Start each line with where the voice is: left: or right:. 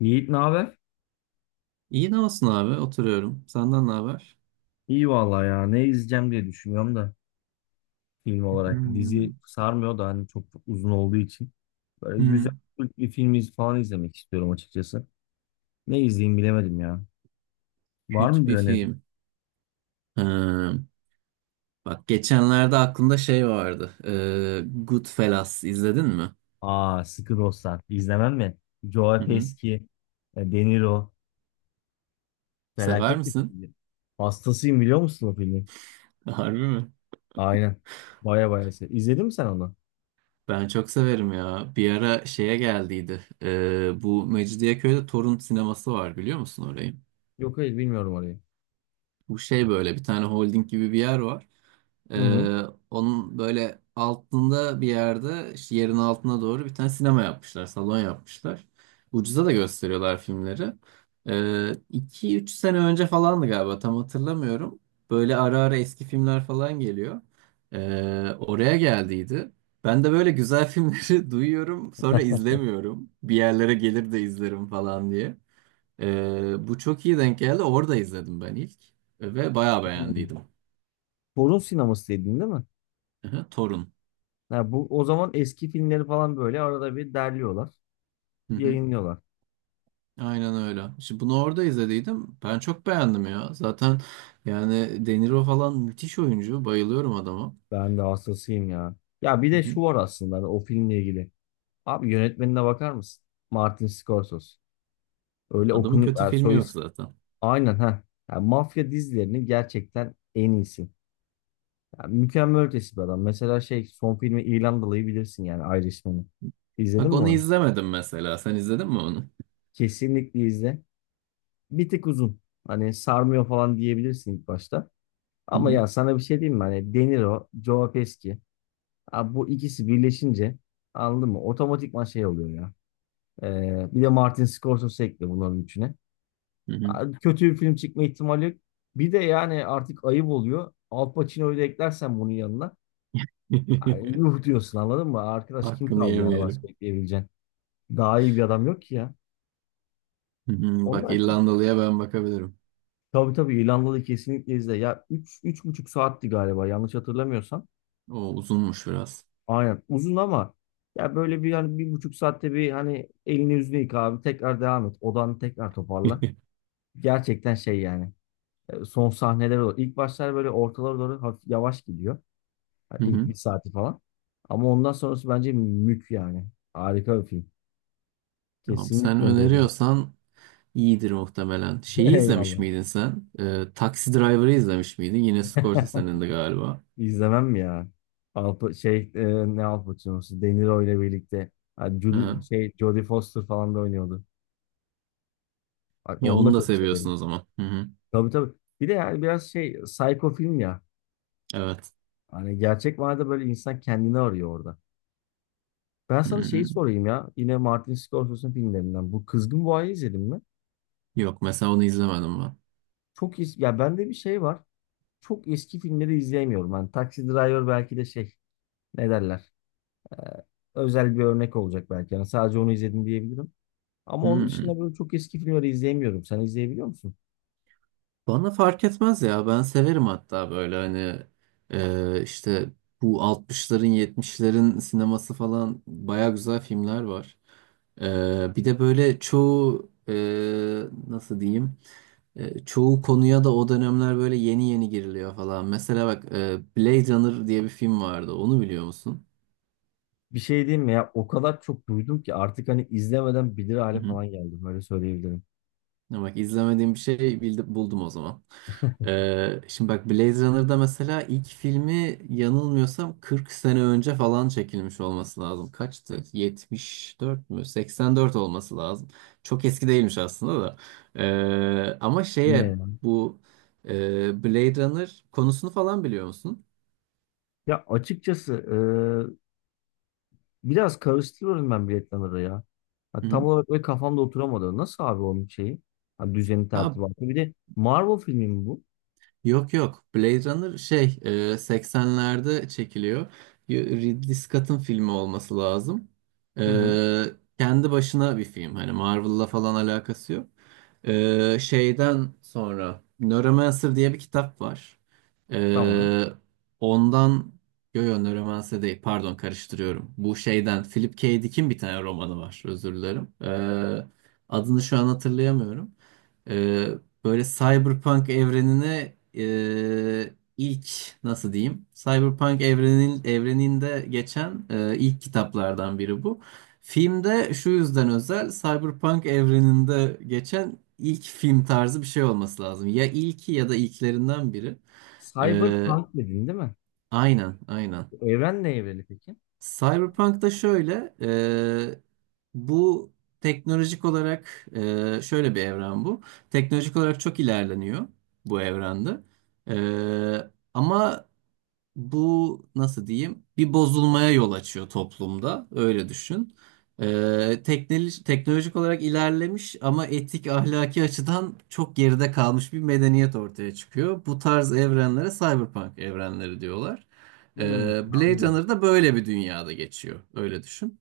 left: Yiğit ne haber?
right: İyi ne olsun abi oturuyorum. Senden ne haber?
left: İyi vallahi ya. Ne izleyeceğim diye düşünüyorum da film olarak. Dizi
right: Hmm.
left: sarmıyor da hani çok uzun olduğu için. Böyle güzel
right: Hmm.
left: Türk bir film falan izlemek istiyorum açıkçası. Ne izleyeyim bilemedim ya. Var
right: Kötü
left: mı bir
right: bir
left: öneri?
right: film. Ha, bak geçenlerde aklımda şey vardı. Goodfellas izledin mi?
left: Aa, Sıkı Dostlar. İzlemem mi? Joe
right: Hı hı.
left: Pesci, De Niro.
right: Sever
left: Felaket bir
right: misin?
left: filmdi. Hastasıyım biliyor musun o filmi?
right: Harbi mi?
left: Aynen. Baya baya. İzledin mi sen onu?
right: Ben çok severim ya. Bir ara şeye geldiydi. Bu Mecidiyeköy'de Torun sineması var, biliyor musun orayı?
left: Yok, hayır, bilmiyorum orayı.
right: Bu şey böyle bir tane holding gibi bir yer var.
left: Hı hı.
right: Ee, Onun böyle altında bir yerde işte yerin altına doğru bir tane sinema yapmışlar, salon yapmışlar. Ucuza da gösteriyorlar filmleri. 2-3 sene önce falandı galiba, tam hatırlamıyorum. Böyle ara ara eski filmler falan geliyor. Oraya geldiydi. Ben de böyle güzel filmleri duyuyorum sonra izlemiyorum. Bir yerlere gelir de izlerim falan diye. Bu çok iyi denk geldi. Orada izledim ben ilk. Ve bayağı
left: Hı.
right: beğendiydim.
left: Torun sineması dedin değil mi?
right: Hı hı, Torun.
left: Ha, bu o zaman eski filmleri falan böyle arada bir derliyorlar,
right: Hı hı.
left: yayınlıyorlar.
right: Aynen öyle. İşte bunu orada izlediydim. Ben çok beğendim ya. Zaten yani De Niro falan müthiş oyuncu. Bayılıyorum adama.
left: Ben de hastasıyım ya. Ya bir
right: Hı
left: de
right: hı.
left: şu var aslında hani o filmle ilgili. Abi yönetmenine bakar mısın? Martin Scorsese. Öyle
right: Adamın
left: okunu
right: kötü
left: yani
right: filmi yok zaten.
left: aynen ha. Yani mafya dizilerinin gerçekten en iyisi. Yani mükemmel ötesi bir adam. Mesela şey son filmi İrlandalı'yı bilirsin yani Irishman'ı. İzledin
right: Bak
left: mi
right: onu
left: onu?
right: izlemedim mesela. Sen izledin mi onu?
left: Kesinlikle izle. Bir tık uzun. Hani sarmıyor falan diyebilirsin ilk başta.
right: Hı
left: Ama
right: hı.
left: ya sana bir şey diyeyim mi? Hani De Niro, Joe Pesci. Abi bu ikisi birleşince anladın mı? Otomatikman şey oluyor ya. Bir de Martin Scorsese ekle bunların üçüne.
right: Hı hı.
left: Abi kötü bir film çıkma ihtimali yok. Bir de yani artık ayıp oluyor. Al Pacino'yu da eklersen bunun yanına. Ay, yuh diyorsun anladın mı? Arkadaş kim
right: Hakkını
left: kaldı yani başka
right: yemeyelim.
left: ekleyebileceğin? Daha iyi bir adam yok ki ya.
right: Hı hı. Bak,
left: Onlar çok...
right: İrlandalı'ya ben bakabilirim.
left: Tabii tabii, İrlandalı kesinlikle izle. Ya 3,5 saatti galiba yanlış hatırlamıyorsam.
right: O uzunmuş biraz.
left: Aynen uzun ama ya böyle bir hani 1,5 saatte bir hani elini yüzünü yıka abi, tekrar devam et, odanı tekrar toparla. Gerçekten şey yani son sahneler olur. İlk başlar böyle ortalara doğru hafif yavaş gidiyor. Yani
right: Hı
left: ilk
right: hı.
left: bir saati falan. Ama ondan sonrası bence yani. Harika bir film.
right: Tamam, sen
left: Kesinlikle öyle oldu.
right: öneriyorsan iyidir muhtemelen. Şeyi izlemiş
left: Eyvallah.
right: miydin sen? Taxi Driver'ı izlemiş miydin? Yine Scorsese'nin de galiba.
left: İzlemem mi ya? Alpa, şey e, ne Al Pacino'su? De Niro ile birlikte. Hani
right: Hı hı.
left: Jodie Foster falan da oynuyordu. Bak
right: Ya
left: onu da
right: onu da
left: çok
right: seviyorsun
left: severim.
right: o zaman. Hı hı.
left: Tabii tabii. Bir de yani biraz şey psycho film ya.
right: Evet.
left: Hani gerçek manada böyle insan kendini arıyor orada. Ben
right: Hı
left: sana şeyi
right: hı.
left: sorayım ya. Yine Martin Scorsese'nin filmlerinden. Bu Kızgın Boğa'yı izledin mi?
right: Yok, mesela onu izlemedim ben.
left: Çok eski. Ya bende bir şey var. Çok eski filmleri izleyemiyorum. Hani Taxi Driver belki de şey ne derler. Ee, Özel bir örnek olacak belki. Yani sadece onu izledim diyebilirim.
right: Hı
left: Ama onun
right: hı.
left: dışında böyle çok eski filmleri izleyemiyorum. Sen izleyebiliyor musun?
right: Bana fark etmez ya. Ben severim hatta, böyle hani işte bu 60'ların, 70'lerin sineması falan baya güzel filmler var. Bir de böyle çoğu nasıl diyeyim? Çoğu konuya da o dönemler böyle yeni yeni giriliyor falan. Mesela bak, Blade Runner diye bir film vardı. Onu biliyor musun?
left: Bir şey diyeyim mi ya? O kadar çok duydum ki artık hani izlemeden bilir
right: Hı
left: hale
right: hı.
left: falan geldim. Öyle söyleyebilirim.
right: Ya bak, izlemediğim bir şey bildi, buldum o zaman. Şimdi bak, Blade Runner'da mesela ilk filmi, yanılmıyorsam 40 sene önce falan çekilmiş olması lazım. Kaçtı? 74 mü? 84 olması lazım. Çok eski değilmiş aslında da. Ama şeye,
left: Yine
right: bu Blade Runner konusunu falan biliyor musun?
left: Ya açıkçası biraz karıştırıyorum ben biletleri ya. Ha, tam
right: Hı-hı.
left: olarak böyle kafamda oturamadı. Nasıl abi onun şeyi? Ha, düzeni tertibatı. Bir de Marvel filmi mi bu?
right: Yok yok. Blade Runner şey 80'lerde çekiliyor. Ridley Scott'ın filmi olması lazım.
left: Hı hı.
right: E, Kendi başına bir film. Hani Marvel'la falan alakası yok. Şeyden sonra Neuromancer diye bir kitap var.
left: Tamam.
right: E, ondan Yo yo, Neuromancer değil, pardon, karıştırıyorum. Bu şeyden, Philip K. Dick'in bir tane romanı var, özür dilerim. Adını şu an hatırlayamıyorum. Ee, Böyle Cyberpunk evrenine ilk, nasıl diyeyim? Cyberpunk evreninde geçen ilk kitaplardan biri bu. Filmde şu yüzden özel, Cyberpunk evreninde geçen ilk film tarzı bir şey olması lazım. Ya ilki ya da ilklerinden biri. Ee,
left: Cyberpunk dedin değil mi?
right: aynen, aynen.
left: Bu evren ne evreni peki?
right: Cyberpunk'ta şöyle, bu teknolojik olarak şöyle bir evren bu. Teknolojik olarak çok ilerleniyor bu evrende. Ama bu, nasıl diyeyim, bir bozulmaya yol açıyor toplumda, öyle düşün. Teknolojik olarak ilerlemiş ama etik ahlaki açıdan çok geride kalmış bir medeniyet ortaya çıkıyor. Bu tarz evrenlere cyberpunk evrenleri diyorlar.
left: Hmm,
right: Blade
left: anladım.
right: Runner da böyle bir dünyada geçiyor, öyle düşün.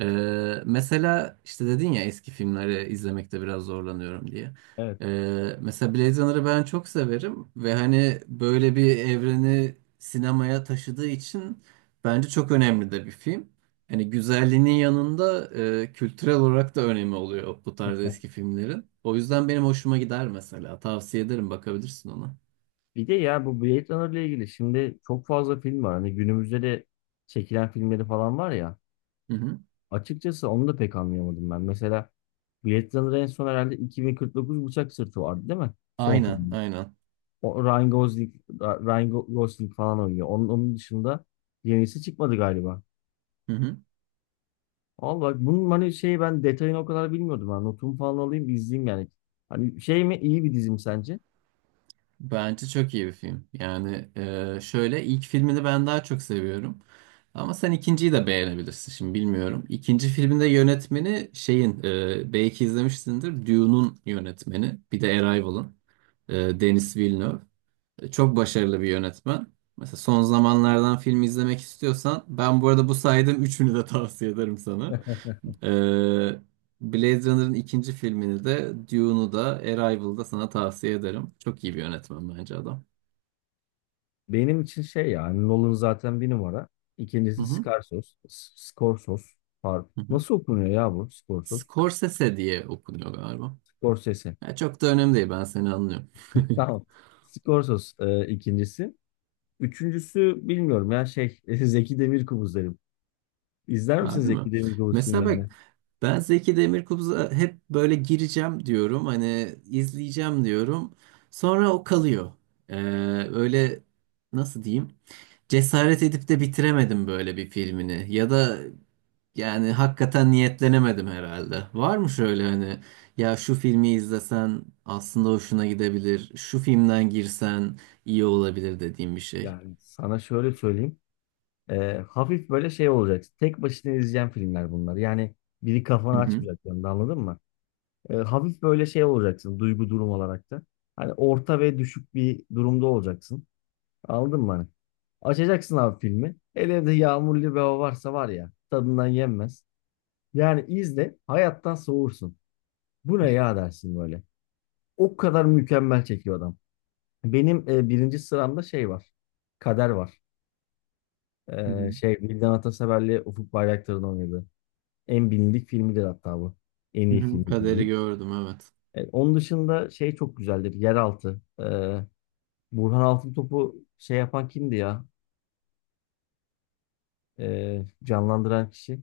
right: Mesela işte dedin ya eski filmleri izlemekte biraz zorlanıyorum diye.
left: Evet.
right: Mesela Blade Runner'ı ben çok severim ve hani böyle bir evreni sinemaya taşıdığı için bence çok önemli de bir film. Hani güzelliğinin yanında kültürel olarak da önemi oluyor bu tarz eski filmlerin. O yüzden benim hoşuma gider mesela. Tavsiye ederim, bakabilirsin ona.
left: Bir de ya bu Blade Runner ile ilgili şimdi çok fazla film var. Hani günümüzde de çekilen filmleri falan var ya.
right: Hı hı.
left: Açıkçası onu da pek anlayamadım ben. Mesela Blade Runner en son herhalde 2049 Bıçak Sırtı vardı değil mi? Son
right: Aynen,
left: film.
right: aynen.
left: O Ryan Gosling falan oynuyor. Onun dışında yenisi çıkmadı galiba.
right: Hı hı.
left: Al bak bunun hani şey ben detayını o kadar bilmiyordum. Ha. Notumu falan alayım bir izleyeyim yani. Hani şey mi iyi bir dizim sence?
right: Bence çok iyi bir film. Yani şöyle, ilk filmini ben daha çok seviyorum. Ama sen ikinciyi de beğenebilirsin, şimdi bilmiyorum. İkinci filminde yönetmeni şeyin, belki izlemişsindir, Dune'un yönetmeni. Bir de Arrival'ın Denis Villeneuve. Çok başarılı bir yönetmen. Mesela son zamanlardan film izlemek istiyorsan, ben bu arada bu saydığım üçünü de tavsiye ederim sana. Ee, Blade Runner'ın ikinci filmini de, Dune'u da, Arrival'da sana tavsiye ederim. Çok iyi bir yönetmen bence adam.
left: Benim için şey yani Nolan zaten bir numara.
right: Hı
left: İkincisi
right: hı,
left: Scarsos. Scorsos. Pardon.
right: hı hı.
left: Nasıl okunuyor ya bu? Scorsos.
right: Scorsese diye okunuyor galiba.
left: Scorsese.
right: Ya çok da önemli değil, ben seni anlıyorum.
left: Tamam. Scorsos, ikincisi. Üçüncüsü bilmiyorum ya şey Zeki Demirkubuz derim. İzler misin
right: Harbi mi?
left: Zeki Demirkubuz
right: Mesela
left: filmlerini?
right: bak, ben Zeki Demirkubuz'a hep böyle gireceğim diyorum. Hani izleyeceğim diyorum. Sonra o kalıyor. Ee, Öyle, nasıl diyeyim? Cesaret edip de bitiremedim böyle bir filmini. Ya da yani hakikaten niyetlenemedim herhalde. Var mı şöyle hani, ya şu filmi izlesen aslında hoşuna gidebilir, şu filmden girsen iyi olabilir dediğim bir şey.
left: Yani sana şöyle söyleyeyim. Hafif böyle şey olacak. Tek başına izleyeceğim filmler bunlar. Yani biri kafanı
right: Hı hı.
left: açmayacak yanında, anladın mı? Hafif böyle şey olacaksın, duygu durum olarak da. Hani orta ve düşük bir durumda olacaksın. Anladın mı? Hani? Açacaksın abi filmi. Hele de yağmurlu bir hava varsa var ya, tadından yenmez. Yani izle, hayattan soğursun. Bu ne ya dersin böyle. O kadar mükemmel çekiyor adam. Benim birinci sıramda şey var. Kader var.
right: Hı hı.
left: Şey Vildan Atasever'le Ufuk Bayraktar'ın oynadığı. En bilindik filmidir hatta bu. En
right: Hı
left: iyi
right: hı.
left: filmidir
right: Kaderi
left: diyeyim.
right: gördüm, evet.
left: Onun dışında şey çok güzeldir. Yeraltı. Burhan Altıntop'u şey yapan kimdi ya? Canlandıran kişi.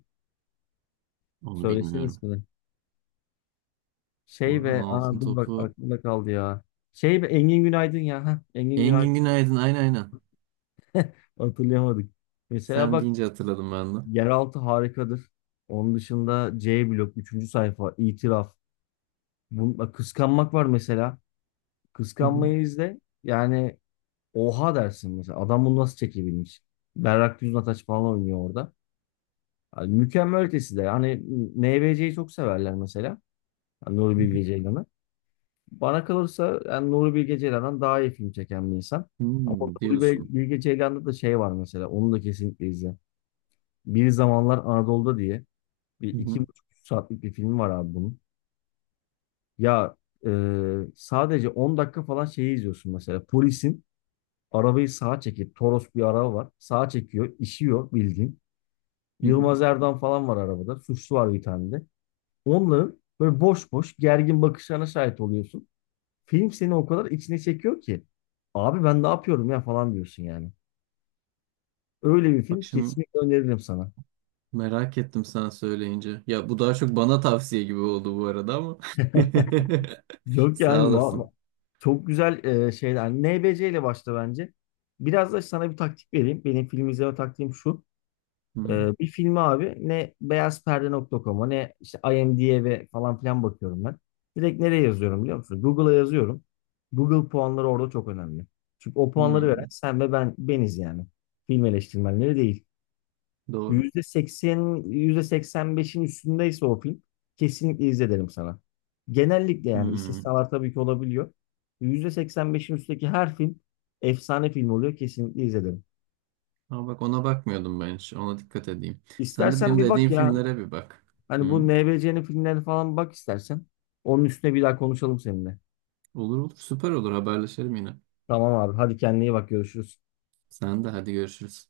right: Onu
left: Söylesene
right: bilmiyorum.
left: ismini. Şey
right: Burhan
left: ve aa, dur bak
right: Altıntop'u.
left: aklımda kaldı ya. Şey ve Engin Günaydın ya. Heh, Engin Günaydın.
right: Engin Günaydın. Aynen aynen.
left: Hatırlayamadık. Mesela
right: Sen
left: bak,
right: deyince hatırladım ben de.
left: Yeraltı harikadır. Onun dışında C blok, üçüncü sayfa, itiraf. Bununla kıskanmak var mesela.
right: Hı hı,
left: Kıskanmayı izle. Yani oha dersin mesela. Adam bunu nasıl çekebilmiş? Berrak Düznataç falan oynuyor orada. Yani mükemmel ötesi de. Hani NBC'yi çok severler mesela. Yani Nuri
right: hı hı.
left: Bilge Ceylan'ı. Bana kalırsa yani Nuri Bilge Ceylan'dan daha iyi film çeken bir insan. Ama
right: Hmm,
left: Nuri
right: diyorsun.
left: Bilge Ceylan'da da şey var mesela. Onu da kesinlikle izle. Bir Zamanlar Anadolu'da diye bir
right: Hı
left: iki
right: hı,
left: buçuk üç saatlik bir film var abi bunun. Ya e, sadece 10 dakika falan şeyi izliyorsun mesela. Polisin arabayı sağa çekip, Toros bir araba var. Sağa çekiyor, işiyor bildiğin.
right: hı hı.
left: Yılmaz Erdoğan falan var arabada. Suçlu var bir tane de. Onların böyle boş boş gergin bakışlarına şahit oluyorsun. Film seni o kadar içine çekiyor ki. Abi ben ne yapıyorum ya falan diyorsun yani. Öyle bir film,
right: Bak şimdi,
left: kesinlikle öneririm sana.
right: merak ettim sen söyleyince. Ya bu daha çok bana tavsiye gibi oldu bu arada ama.
left: Yok
right: Sağ
left: yani,
right: olasın.
left: çok güzel şeyler. NBC ile başla bence. Biraz da sana bir taktik vereyim. Benim film izleme taktiğim şu.
right: Hı hı,
left: Bir filmi abi ne beyazperde.com'a ne işte IMDb'ye falan filan bakıyorum ben. Direkt nereye yazıyorum biliyor musun? Google'a yazıyorum. Google puanları orada çok önemli. Çünkü o puanları veren
right: hı.
left: sen ve ben beniz yani. Film eleştirmenleri değil.
right: Doğru.
left: %80, %85'in üstündeyse o film kesinlikle izle derim sana. Genellikle yani,
right: Hı.
left: istisnalar tabii ki olabiliyor. %85'in üstteki her film efsane film oluyor, kesinlikle izledim.
right: Ama bak, ona bakmıyordum ben hiç. Ona dikkat edeyim. Sen de
left: İstersen
right: benim
left: bir bak
right: dediğim
left: ya.
right: filmlere bir bak.
left: Hani
right: Hı.
left: bu NBC'nin filmlerine falan bak istersen. Onun üstüne bir daha konuşalım seninle.
right: Olur olur. Süper olur. Haberleşelim yine.
left: Tamam abi. Hadi kendine iyi bak. Görüşürüz.
right: Sen de hadi, görüşürüz.